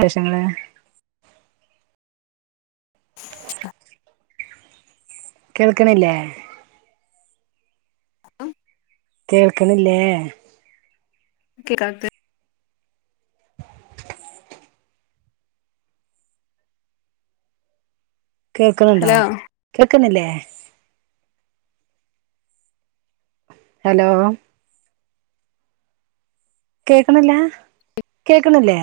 ശേഷങ്ങള് [unintelligible] കേൾക്ക്ണില്ലേ? അം കേൾക്ക്ണില്ലേ... [unintelligible] കേൾക്ക്ണുണ്ടോ ഹലോ കേൾക്കുന്നില്ലേ? ഹലോ. കേക്ക്ണില്ല കേക്ക്ണില്ലേ?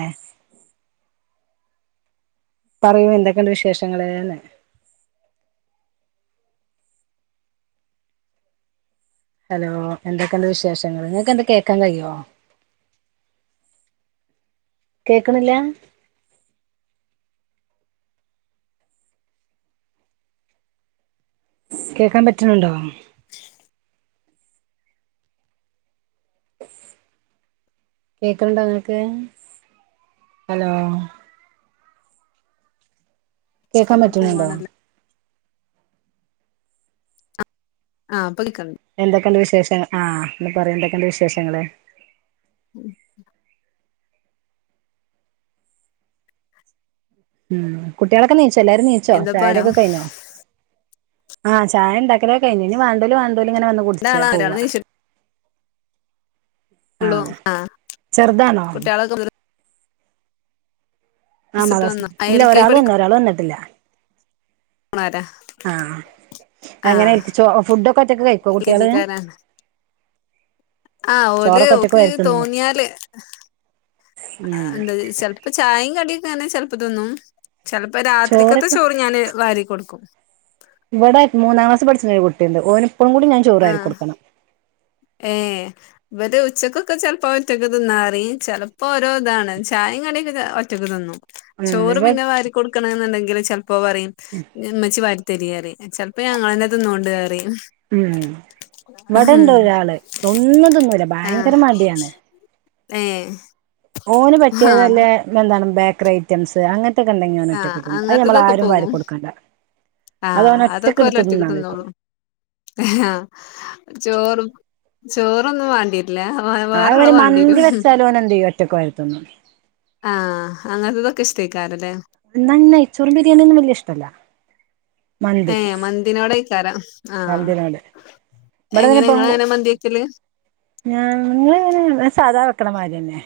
പറയൂ എന്തൊക്കെണ്ട് വിശേഷങ്ങള്ന്ന്. ഹലോ.. എന്തൊക്കെണ്ട് വിശേഷങ്ങൾ ഇങ്ങക്കെന്തെ കേക്കാൻകഴിയേ. കേൾക്ക്ണില്ലാ. കേക്കാൻ പറ്റ്ണ് ണ്ടോ? കേക്ക്ണ്ടോ ങ്ങക്ക് ഹലോ. കേക്കാൻ തന്നെ പറ്റ്ണ് ണ്ടോ? പോവാണല്ലോ ആ പ്പൾക്ണ്ട് എന്തൊക്കെണ്ട് വിശേഷ ആ ന്ന് പറയൂ എന്തൊക്കെണ്ട് വിശേഷങ്ങള്. ഉം ഉം ഉം കുട്ട്യേളൊക്കെ നീച്ചോ എല്ലാരും നീച്ചോ എന്താപ്പണോ ചായുടിക്കെ കഴിഞ്ഞോ. ആഹ് ചായ ണ്ടാക്കലെക്കെ കഴിഞ്ഞ് ഞി വാണ്ടേല് വാണ്ടേല് ഇങ്ങനെ വന്ന് കുടിച്ചാ രണ്ടാളാ ഒരാള് പോവാ. നീച്ചിട്ടൊള്ളൂ ആഹ് ചെർതാണോ. കുട്ടികളൊക്കെ ആഹ് മദ്രസട്ട് മാദ്റസ് വന്നോ ആഹ് ല്ല എൽ കെ ജി ഒരാള് വന്നു ഒരാള് വന്നിട്ടില്ല. മാരാഹ് ആ എങ്ങനെ ൻക്ചേ ഫുഡൊക്കെ ഒറ്റൊക്ക് കഴിക്കോ എൽ കെ കുട്ട്യേൾ ജിക്കാരാണ് ആഹ് ഓല് ചോറൊക്കെ ഒറ്റക്ക് ഓക്ക് വാരി തിന്നോ തോന്ന്യാല് അ ഉം ന്താ ചെൽ പ്പൊ ചായിം കടിയൊക്കെ ങ്ങനെ ചെൽപ്പം തിന്നും ചെൽപ്പം രാത്രിക്കത്തെ ചോറൊക്കെ ചോറ് ഞാന് വാരികൊടുക്കും വടെ മൂന്നാം ക്ലാസ് പഠിച്ച്ണ ഒരു കുട്ടിണ്ട് ഓന് പ്പളും കൂടി ഞാന് ചോറ് ആഹ് വാരികൊടുക്കണം. ഏഹ് വര് ഉച്ചക്കൊക്കെ ചെൽപ്പോ ഒറ്റക്ക് തിന്നാ പറിം ചെല പ്പേരോതാണ് ചായി കടിയൊക്കെ ചെ ഒറ്റക്ക് തിന്നും ഉം ചോറ് ഇവ പിന്നെ വാരി കൊട്ക്ക്ണ് ന്ന്ണ്ടെങ്കിൽ ചെൽപ്പോ പറയും. ഉം ഇമ്മച്ചി വാരിത്തെരിയറിം ചെൽപ്പോ ഞങ്ങളെന്നെ തിന്നോണ്ട് അറിം ഉം ഇവിടെണ്ട് ഒരാള് ഒന്നും തിന്നുല ഭയങ്കര ആഹ് മടിയാണ് ഏഹ് ഓന് ആഹ് പറ്റിയതല്ലേ എന്താണ് ബേക്കറി ഐറ്റംസ് അങ തെക്കണ്ടെങ്കി അവൻ ആഹ് ഒറ്റക് തിന്നും അഹ് നമ്മൾ അങ്ങനത്തതൊക്കെ ആരും വാരി പോകും കൊടുക്കണ്ട അത് ആഹ് അവൻ അതൊക്കെ ഒറ്റയ്ക്ക് എടുത്ത് ഓലൊറ്റക്ക് തിന്നാൻ നിക്കും തിന്നോളും ആഹ് ചോറ് ചോറൊന്നും വേണ്ടി ല്ല വെ വേറൊള്ള അതേമാതിരി വേണ്ടിരും മന്തി വെച്ചാലും ഓന് എന്ത് ചെയ്യും ഒറ്റക്ക് വാരി തിന്നും ആഹ് അങ്ങൻത്തതൊക്കെ ഇഷ്ടേക്കാരല്ലേ ന്നാ നെയ് ചോറും ബിരിയാണിയൊന്നും വല്ല്യ ഇഷ്ടല്ല ഏഹ് മന്തിനോടെയ്ക്കരാം ആഹ് മന്തിനോട് എങ്ങനെ ങ്ങളെങ്ങനെ മന്തി വെക്കല് ഞാങ്ങളിങ്ങനെ സാധാ വെക്കണമാതിരിന്നേ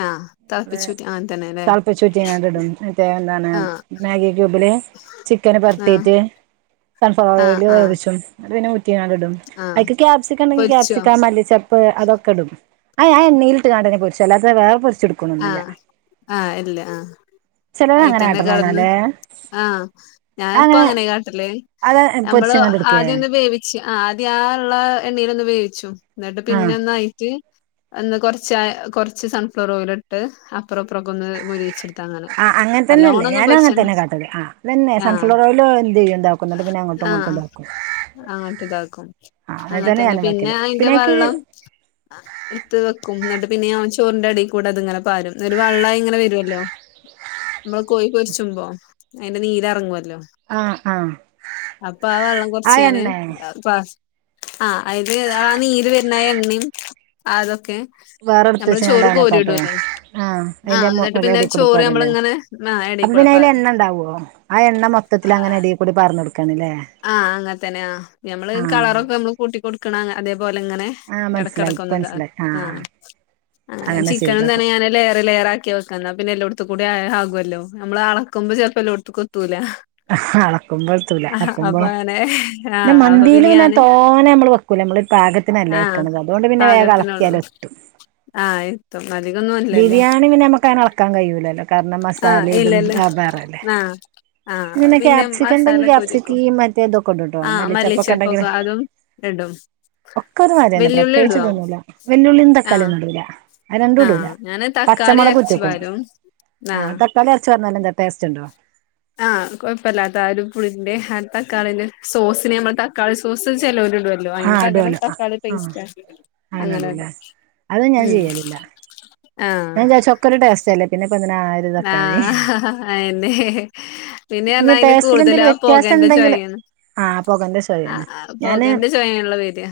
ആഹ് മ്മള് തിളപ്പിച്ചൂറ്റി അങ്ങനെ തന്നെല്ലേ തെളപ്പിച്ചൂറ്റിയാണ്ട്ടും മറ്റേ എന്താണ് ആഹ് മാഗി ക്യൂബില് ചിക്കന് ആഹ് വെർതേട്ട് സൺഫ്ലവർ ആഹ് ഓയില് ആഹ് വേവിച്ചും അന്നിട്ട് പിന്നെ ഊറ്റിയങ്ങിടും ആഹ് അയ്ക്ക് ക്യാപ്സിക്കണ്ടങ്കി പൊരിച്ചോ ക്യാപ്സിക്ക മല്ലി ചെ അപ്പ അതൊക്കെ ഇടും അയ് ആഹ് എണ്ണയിലിട്ടാണ്ടങ്ങ് പൊരിച്ച് അല്ലാതെ വേറെ പൊര്ച്ചെടു ആഹ് ആഹ് ഇല്ല ആഹ് ചിലര് അയി അങ്ങനെ തന്നെ ആട്ടണ കെടന്ന് കാണാല്ലേ ആഹ് ഞാനിപ്പ അങ്ങനെ കാട്ടല് അത് നമ്മള് പൊരിച്ചങ്ങാണ്ട് എടുക്കേ ആദ്യം ഒന്ന് വേവി ച്ച് ആഹ് ആദ്യ ആള്ള എണ്ണയിലൊന്ന് വേവിച്ചു എന്നിട്ട് ആഹ് പിന്നെ ഒന്നായിട്ട് ഒന്ന് കുറച്ചാ കുറച്ച് സൺഫ്ലോർ ഓയില് എടുത്ത് അപ്പുറം ഇപ്പറൊക്കൊന്ന് മുരിയിച്ചെടു അഹ് അങ്ങൻതന്നെല്ലേ ഞാന ങ്ങൻതന്നെ കാട്ടതല് ആതെന്നെ ആഹ് സൺഫ്ലവറേയില് എന്ത്യ്യ്ണ്ടാവും. കൊന്നട്ട് പിന്നെ അങ്ങോട്ടും ഇങ്ങോട്ടും ഇതാക്കും അങ്ങ്ട്ട് ഇതാക്കും ആഹ് അങ്ങനെ തന്നെ ഞാനും പിന്നെ വെക്കല് അയിന്റെ അയ്ക്ക് വെള്ളം എടുത്ത് വെക്കും എന്നിട്ട് പിന്നെ ഞാൻ ചോറിന്റെ അടിയിൽ കൂടെ അതിങ്ങനെ പ്പാരും ഒരു വെള്ളായി ഇങ്ങനെ വരുല്ലോ നമ്മള് കോയി പൊരിച്ചുമ്പോ അയ്ന്റെ നീര് എറങ്ങുല്ലോ ആഹ് ആഹ് അപ്പൊ ആഹ് വെള്ളം ആ കുറച്ചിങ്ങനെ എണ്ണേ പസ് ആഹ് അയ്ല് ആഹ് നീര് വരുന്ന എണ്ണയും അതൊക്കെ വേറെ എടുത് നമ്മള് വെച്ച്ങ്ങാട്ട് ചോറ് അങ്ങനെ കാട്ടോ കോരിയിടൂല്ലേ ആഹ് അയ്ന്റെ മു എന്നിട്ട് [unintelligible] പിന്നെ ചോറ് അടീകൂടെപ്പാരല്ലേ നമ്മളിങ്ങനെ ആഹ് അപ്പൊ എടേക്കൂടെ പിന്നെ അയ്ൽ പാരും എണ്ണ ണ്ടാവോ ആഹ് എണ്ണ മൊത്തത്തിൽ അങ്ങനെ അടീ ഇകൂടി പർന്നൊട്ക്കാണ്ല്ലേ ആഹ് അങ്ങൻത്തന്നെ ആഹ് അമ്മള് കളറൊക്കെ മ്മള് കൂട്ടി കൊടുക്കണ അതേപോലെങ്ങനെ ആഹ് മനസ്സിലായി ഇപ്പ എടക്കിടക്കൊന്നുംന്താ മനസ്സിലായി ആഹ് അങ്ങനെ ചിക്കനെന്താ ഞാന് ലേയറ് ലെയറാ ക്കി വെക്കന്ന പിന്നെ എല്ലോട്തുക്കൂടേ ആകുഅല്ലോ നമ്മള് അളക്കുമ്പോ ചെൽപ്പോ എല്ലോട്തുക്കു എത്തൂല അഹആണൊ ക്കുമ്പതൂല അപ്പൊ കത്തുമ്പോ അങ്ങനെ ന്ന ആഹ് അപ്പൊ മന്തില് പിന്നെ ഞാന് തോനെ മ്മള് വെക്കൂല നമ്മള് പാക ത്തിനല്ലേ ആഹ് വെക്കണത് അതോണ്ട് പിന്ന വേഗം പാകത്തിനുള്ളൂ എളക്കിയാൽ എട്ടും ആഹ് ഇട്ടോ അതികൊന്നും ഇല്ല ബിരിയാണി പിന്നെ നമുക്ക് അതെളക്കാൻ കഴിയൂല്ലല്ലോ കാരണം ആഹ് മസാല ഇതും ഇല്ലല്ലോ വാ വേറല്ലേ ആഹ് ആഹ് അത് ഇങ്ങനെ പിന്നെ ക്യാപ്സിക് ഇണ്ടെങ്കില് മസാലൊക്കെ ക്യാപ്സിക്കീ ഒരുക്കും മറ്റേതൊക്കെ ഉണ്ട്ട്ടോ ആഹ് മല്ലിച്ചെപ്പൊക്കെ ഉണ്ടെങ്ക അതും ഇടും ഒക്കെ [unintelligible] തന്നെ വെല്ലുള്ളി ഇടുവോ പ്രത്യേകിച്ച്തൊന്നൂല വെല്ലുള്ളിം തക്കാളിം ആഹ് ഒന്നും ഇടൂല്ല അത് രണ്ടും ഇടൂല ആഹ് ഞാന് തക്കാളി പച്ചമുളക് അരച്ചു പാരും [unintelligible] ആഹ് തക്കാളി അധി ച്ച്റഞ്ഞാല്ലെന്താ ടേസ്റ്റിണ്ടോ ആഹ് കൊഴപ്പല്ലാത്ത ആഹ് ഒരു പുളിന്റെ ആഹ് തക്കാളിന്റെ സോസിനെ നമ്മള് തക്കാളി സോസ് ചിലോരിടുവല്ലോ ല്ലോ ആ അയിന് പകരം ഇടുവല്ലോ ആ തക്കാളി ആ പേസ്റ്റാക്കും അങ്ങനെയിടും അതും ഞാൻ ചെയ്യലില്ല ഞാൻ ആഹ് ചൊക്കര് ടേസ്റ്റല്ല പിന്നെ ഇപ്പെന്തിനാ ആ ഒരു തക്കാളി ആഹ് അയ്ന്നെ പിന്നെ ഇനി അയിന് ടേസ്റ്റിൽ കൂടുതലും എന്തെങ്കിലും ആഹ് വ്യത്യാസം പോകേന്റെ ഉണ്ടെങ്കില് ചൊയാണ് ആ പൊകന്റെ ശോയാണ് ആഹ് അത് പൊകേൻ്റെ ചൊയല്ലേ വരികാ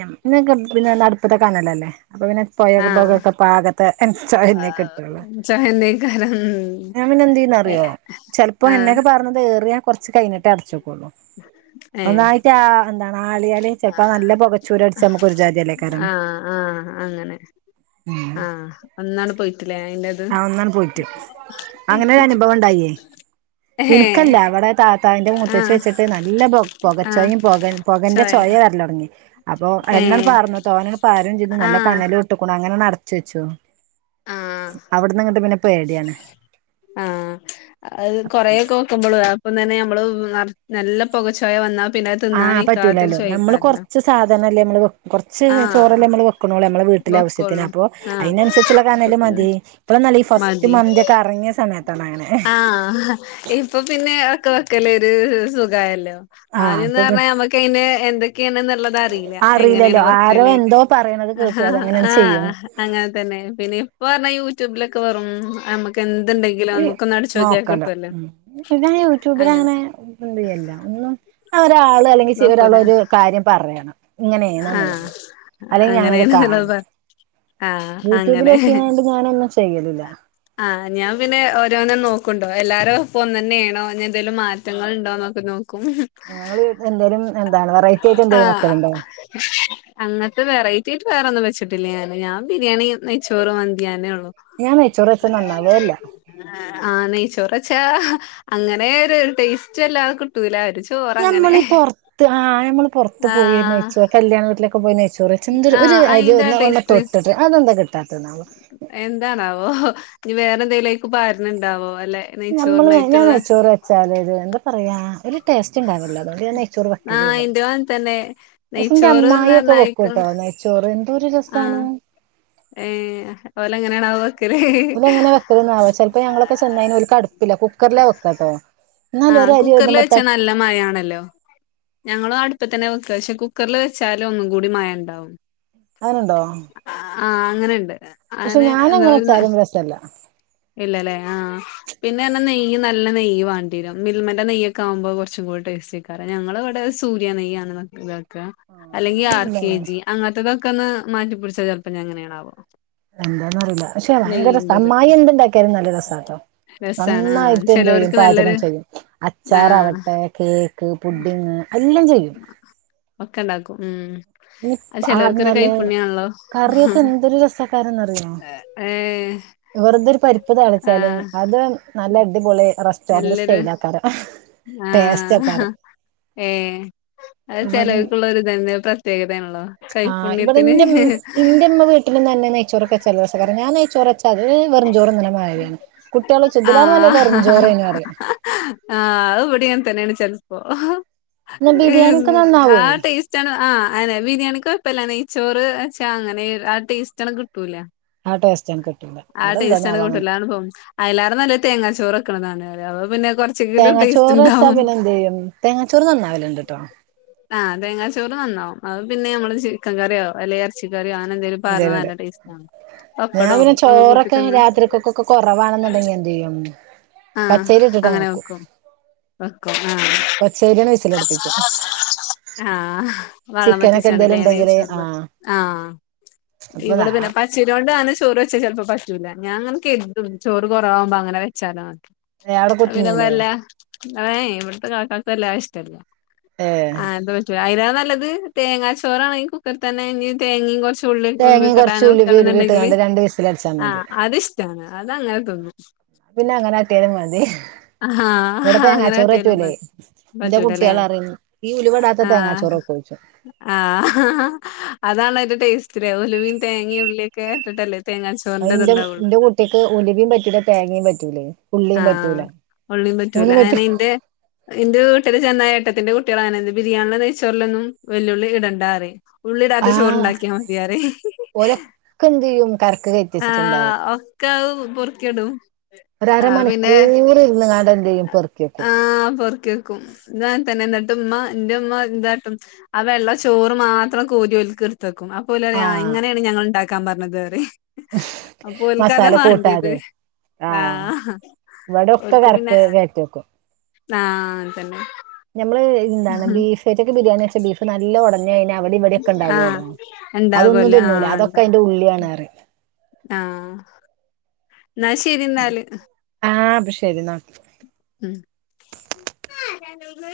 ഞമക്കിന്ന [unintelligible] അടുപ്പിത്ത കനലല്ലേ അപ്പോ പിന്നെ ആഹ് [unintelligible] പാക [unintelligible] ആഹ് ചൊയന്നേക്കാരം ഉം ഞാൻ പിന്നെ എന്തീയ്യെന്നറിയോ ചെലപ്പോ ആഹ് എന്നെക്കെ പറ ഏറിയ കൊറച്ച് കഴിഞ്ഞിട്ടേ അടച്ചോക്കുള്ളൂ ഏഹ് ഒന്നായിട്ട ആ എന്താണ് ആളിയാല് ചെൽപ്പോ നല്ല പൊകച്ചൂര അടിച്ചാ മ്മക്ക് ഒരുജാതിയല്ലേയ് കാരം. ആഹ് ആഹ് അങ്ങനെ ആഹ് ഒന്ന് ആണ് പോയിട്ടില്ലേ അതിന്റെ ഇത് ആഹ് ഒന്ന് ആണ് പോയിട്ട് അങ്ങനെ ഒരു അനുഭവം ഉണ്ടായി എനിക്കല്ല ഏഹ് അവിടെ താത്താൻന്റെ മൂത്തച്ച് ആഹ് വെച്ചിട്ട് നല്ല ആഹ് പുകച്ചോയും പോകൻ പുകന്റെ ചൊയ ചോയ വരല തുടങ്ങി അപ്പോ എണ്ണണ് ഏഹ് പറർന്നു തോന പാരം ചെയ്യ്തു നല്ല ആഹ് കനല അങ്ങനെ അടച്ച വെച്ചോ ആഹ് അവിടുന്നങ്ങട്ട് പിന്നെ പേടിയാണ് ആഹ് അത് കൊറൊക്കെ വെക്കുമ്പോളു അപ്പം തന്നെ നമ്മള് നല്ല പുകച്ചോയ വന്നാ പിന്നെ തിന്നാൻ ആഹ് വെയ്ക്കാത്ത പറ്റൂലല്ലോ നമ്മള് ചോയക്കാറില്ല കൊറച്ച് സാധനല്ലേ നമ്മള് കുറച്ച് ചോറ് അല്ലേ നമ്മൾ വെക്കണള്ളേ നമ്മളെ വീട്ടിലെ ആവശ്യത്തിന് വെക്കൊള്ളൂ അപ്പൊ ആഹ് അതിനനുസരിച്ചുള്ള അപ്പൊ കാണല് പിന്നെ മതി ഇപ്പോളനല്ല ഈ ഫസ്റ്റ് മതി മന്തി ഒക്കെ അറങ്ങിയ സമയത്താണ് അങ്ങനെ ആഹ് ഇപ്പൊ പിന്നെ ഒക്കെ വെക്കല്ലേ ഒരു സുഖല്ലോ ആഹ് ആദ്യം എന്ന് അപ്പൊ പിന്നെ പിറഞ്ഞാൽ നമ്മക്ക് എന്തൊക്കെയാണ് എന്നുള്ളത് അറിയില്ല അറിയില്ലല്ലോ എങ്ങനെയാണ് ആരോ [unintelligible] എന്തോ പറയണത് കേട്ടു അതങ്ങനെ ചെയ്യും അങ്ങനെ തന്നെ പിന്നെ ഇപ്പൊ പറഞ്ഞാ യൂട്യൂബിലൊക്കെ വറും നമ്മക്ക് ക്കന്ത്‌ണ്ടെങ്കി ഈ നോക്കല്ലോ പിന്നെ യൂട്യൂബിൽ അങ്ങനെ ഒരാള് അല്ലെങ്കിൽ ഒരാള നോക്കൂല ഒരു കാര്യം പറയണം ഇങ്ങനെയണ ആഹ് എന്നുള്ളത് അല്ലെങ്കിൽ ഞാനത് അങ്ങനെയാണ്ന്നുള്ളത് കാണണം പറ ആഹ് അങ്ങനെ യൂട്യൂബിലൊക്കെങ്ങാണ്ട് ഞാനൊന്നും ചെയ്യലില്ല ആഹ് ഞാൻ പിന്നെ ഓരോന്നും നോക്കുണ്ടോ എല്ലാരും ഇപ്പ ഒന്ന് തന്നെയാണോ ഇനി എന്തേലും കുറ്റങ്ങൾ ഉണ്ടാവന്നൊക്കെ നോക്കും ഞങ്ങള് എന്തേലും എന്താണ് വെറൈറ്റി ആയിട്ട് എന്തെങ്കലും ആഹ് വെക്കൽ ഉണ്ടോ അങ്ങനത്തെ വെറൈറ്റി ആയിട്ട് വേറെൊന്നും വെച്ചിട്ടില്ലേ ഞാന് ഞാൻ ബിരിയാണി നെയ്ച്ചോറ് മന്തി യന്നെ ഉള്ളു ഞാൻ നെയ്ച്ചോറ് വെച്ചാ നന്നാവേല്ല [unintelligible] [unintelligible] ആഹ് നെയ്ച്ചോറ് വെച്ച് അങ്ങനെ ഒരു ടേസ്റ്റ് അല്ലാതെ കിട്ടല ആരിച്ചു ഞമ്മളീ ഈ പുറത്ത് ആഹ് നമ്മൾ പുറത്ത് പോയി ആഹ് നയ്ച്ചോറ് കല്യാണ വീട്ടിലൊക്കെ നെയ്ച്ചോറ് ചെന്തൊരു ഒരു ആഹ് അയിന്റെ ആ അരിഒന്ന് ഒന്ന്മ്മെ ടേസ്റ്റ് തൊട്ടിട്ട് അതെന്താ കിട്ടാത്തത് ന്നാവോ എന്താണാവോ നീ വേറെ എന്തെങ്കലും പാരണ ഉണ്ടാവോ അല്ലെ നമ്മള് ഞാൻ നെയ്ച്ചോറിനായിട്ടുള്ള നെയ്ച്ചോറ് വച്ചാ അതത് എന്താ പറയാ ഒരു ടേസ്റ്റ് ഉണ്ടാവല്ലോ അതോണ്ട് നെയ്ച്ചോറ് ആഹ് വെക്കലല്ല ഇന്റെ മോൻ തന്നെ പന്റെ നെയ്ച്ചോറ്ന്ന് അമ്മായി പറഞ്ഞ ഒക്കെ വെക്ക അയ്ക്ക് കേട്ടോ ന ചോറ് എന്തോരു ആഹ് രസണോ ഏഹ് ഓല എങ്ങനെയാണാവ ഇങ്ങനെ വെക്കൽ ആവോ ചിലപ്പോ ഞങ്ങളൊക്കെ ചെന്ന് ഒല്ക് അടുപ്പില്ല കുക്കറിലെ വെക്ക കേട്ടോ ആഹ് ന്നാലൊരരി കുക്കറിൽ ഒന്ന്മെ വെച്ചാ തട്ട് നല്ല മയാണല്ലോ ഞങ്ങളും അടുപ്പ തന്നെ വെക്ക പക്ഷെ കുക്കറിൽ വെച്ചാലും ഒന്നും കൂടി മയം ഉണ്ടാവും അങ്ങനെ ഉണ്ടോ ആഹ അങ്ങനെണ്ട് പക്ഷെ അങ്ങനെ എന്താ ഞാനെങ്ങനെച്ചാ ഒരു ലും രസല്ല ഇല്ലല്ലേ ആഹ പിന്നെ എന്നെ നെയ്യ് നല്ല നെയ്യ് വണ്ട മിൽമയുടെ നെയ്യൊക്കെ ആകുമ്പോ കൊറച്ചു കൂടെ ടേസ്റ്റ് ആക്കാറ ഞങ്ങളുടെ ഇവിടെ സൂര്യ നെയ്യ അത് ക്കെ അല്ലെങ്കി ആർ കെ ഇല്ലന്നെ ജി അങ്ങനത്തതൊക്കെ ഒന്ന് മാറ്റിപടിച്ച ചിലപ്പോ ഞങ്ങനെയാണാവോ എന്താണെന്ന് അറിയില്ല പക്ഷെ ഭയങ്കര സമ്മാമായിം എന്തുണ്ടാക്കിയാലും നല്ല രസാട്ടോ രസാണ് ആഹ് നന്നായിട്ടു എന്ത് ചെലോർക്ക് യ്യുംപാചകം നല്ലൊരു ചെയ്യും ആഹ് അച്ചറാവട്ടെ കേക്ക് പുഡിങ് അല്ലം ചെയ്യും ഒക്കെ ഇണ്ടാക്കും ഉം അത് ചെലോർക്കൊരു ആന്നല്ലേ കൈപ്പുണ്യാണല്ലോ കറിയൊക്കെന്തൊരു രസക്കാരന്നറിയോ ഏഹ് വെറതൊരു പരിപ്പു താളിച്ചാലും ആഹ് അത് നല്ല അടിപൊളി റസ്റ്റോറന്റ് എല്ലൊരു സ്റ്റൈൽ ആക്കാറ് ആഹ് ഏഹ് അത് ചെലർക്കുള്ള ഒരു തന്നെ പ്ര പ്രത്യേകതയാണല്ലോ ആഹ് ഇവിടെ കൈപ്പുണ്യത്തിന് ഇന്റെമ്മ ഇന്റെമ്മ വീ മ്മക്ക നെയ്യ് ചോറ് വെച്ച ക്കരസപക്ഷേ ഞാൻ നെയ്ചോറ് വെച്ചാൽ വെറു ചോറ് ന്നണമതി കയാണ് കുട്ടികലോയ്ച്ചതിനാലും നല്ലത് വെറും ജോറന്ന് പറ ആഹ് ഇവിടങ്ങനതന്നാ ചെൽപോ പിന്നെ ബിരിയാണിയൊക്കെ ഏഹ്മ് നന്നാവേ ആഹ് ടേസ്റ്റ് ആഹ് അനെ ബിരിയാണി കൊഴപ്പൊല നെയ്‌ച്ചോർ അങ്ങനെ ആ ടേസ്റ്റണ് കിട്ടൂല ആഹ് ടേസ്റ്റേണ് കിട്ടൂല ആ ടേസ്റ്റണ് കിട്ടൂല പോകും അയലാരും നല്ലത് തേങ്ങാച്ചോറ് വെക്കണതാണ് അപ്പൊ പിന്നെ കൊർച്ചെങ്കിലും തേങ്ങാച്ചോറ് വെച്ചാ ടേസ്റ്റ്ണ്ടാവും പിന്നെന്തേയ്യും തേങ്ങാച്ചോറ് നന്നാവില്ണ്ടു ട്ടോ ആഹ് തേങ്ങാ ചോറ് നന്നാവും അത് പിന്നെ നമ്മള് ചിക്കൻ കറിയോ അല്ല ച്ചിക്കറി അങ്ങനെ എന്തെലും പാർന്നാൽ ഇന്റേതില് നല്ല ടേസ്റ്റ് ആണ് ഞാൻ പിന്നെ ചോറൊക്കെ രാത്രിക്കൊക്കൊക്കെ കുറവാണെന്നുണ്ടെങ്കി എന്തെയ്യും പച്ചരി ഇട്ട്ണ്ടാക്കണ്ട് വെക്കും വർക്കാണോ ഫസ്റ്റയി ന്നന്നെ വിസലടിപ്പിച്ചും ആഹ വള്ളം പറ്റിച്ചി ക്കാണ്ട്ലെ നെയ്യ് ഉണ്ടെങ്കില് ചോറ് പോലെ ആഹ് ആ അപ്പൊ ഇവിടെ പിന്നെ പ ചോറ് വെച്ച ചിലപ്പോ പറ്റൂല്ല ഞാനങ്ങനെകെരുതും ചോറ് കൊറവാവുമ്പോ അങ്ങനെവെച്ചാലാന്ന് അവിടെ കുത്തുന്നൂലേ [unintelligible] ഇവ്ടത്തെ കാക്കാക്ക് എല്ലാഷ്ടല്ല ഏഹ് ആഹ് അത് പറ്റൂല അതിലേറെ നല്ലത് തേങ്ങാ ചോറാണെങ്കി കുക്കറിതന്നെ ഞ്ഞ് തേങ്ങ കുറച്ച് ഉള്ളി തേങ്ങയും ഉൽവിക്കട്ട കുറച്ച് ഉലുവി ഉലുവി വെക്കാന്നുണ്ടെങ്കില് ഇട്ട്കാണ്ട് രണ്ട് വിസിലടിച്ചാ മതി ആഹ് അത്ഷ്ടാണ് അതങ്ങനെ തിന്നും പിന്നെങ്ങന കാട്ട്യാലും മതി ഇവിടെ ആഹ് അങ്ങനെ തേങ്ങാച്ചോറ് കാട്ടിയാലും പറ്റൂല്ലേ മതി എന്റെ പറ്റൂലല്ലേ കുട്ടിള് അറിയു ഈ ഉൽവെടാത്ത ആഹ് തേങ്ങാച്ചോറൊക്കോ ആഹ് അതാണ് അതി്ന്റെ ടേസ്റ്റിലെ ഉലുവീൻ തേങ്ങയും ഉള്ളിക്കെ ഇട്ടല്ലേ തേങ്ങച്ചൊ എന്റെ എന്റെ കുട്ടിക്ക് ഉലുവേം പറ്റൂല തേങ്ങേ യും പറ്റൂലേ ഉള്ളീം പറ്റൂല ആഹ് ഉള്ളിയും പറ്റൂല ഉള്ളീം പ അങ്ങനെ ഇന്റെ എന്റെ വീട്ടില് ചെന്നാ ഏട്ടത്തിന്റെ കുട്ടികളങ്ങനാണ് ബിരിയാണി നെയിച്ചോരിലൊന്നും വല്ലുള്ളി ഇടണ്ടാറിയും ഉള്ളിടാത്ത ആഹ് ചോറ്ണ്ടാക്കിയാ മതിയാറയും ഓലൊക്കെ എന്ത് ചെയ്യും കറക്ക് കയറ്റിച്ചിട്ടുണ്ടാവും ആഹ് ഒക്ക പൊറക്കെടും ഒരു ആഹ് പിന്നെ അരമണിക്കൂർ ഇരുന്ന്ങ്ങാണ്ട് എന്ത് ചെയ്യും പെറുക്കി വെക്കും ആഹ് പൊറക്ക് ഇതാങ്ങൻതന്നെ എന്നിട്ടും ഉമ്മ എന്റെ ഉമ്മ എന്താട്ടും ആ വെള്ള ചോറ് മാത്രം കോരി ഒൽക്ക് എടുത്തക്കും ഓ ലറിയും ആഹ് ഇങ്ങനെയാണ് ഞങ്ങൾ ഇണ്ടാക്കാൻ പറഞ്ഞത് ന്ന് പറിയും മസാല കൂട്ടാതെ ആ ആഹ് ഇവിടൊക്കെ കരക്ക് കേറ്റിക്കും ആഹ് അങ്ങതന്നെ ഞമ്മള് ഇന്താണ് ബീഫ്റ്റൊക്കെ ബിരിയാണിക്കെ ബീഫ് നല്ലൊ ഒടഞയ്ഞ്ഞ അവിടെ ഇവിടെയൊക്കെ ആ ഉണ്ടാവുവല്ലോ അതൊന്നും ഉണ്ടാകുമല്ലോ ആ തിന്നൂല അതൊക്കെ ഉണ്ടാവും അതിന്റെ ഉളളിയാണന്നറിയും ആഹ് എന്നാ ശരി എന്നാല് ആഹ് അപ്പ ശരി ന്നാ [unintelligible]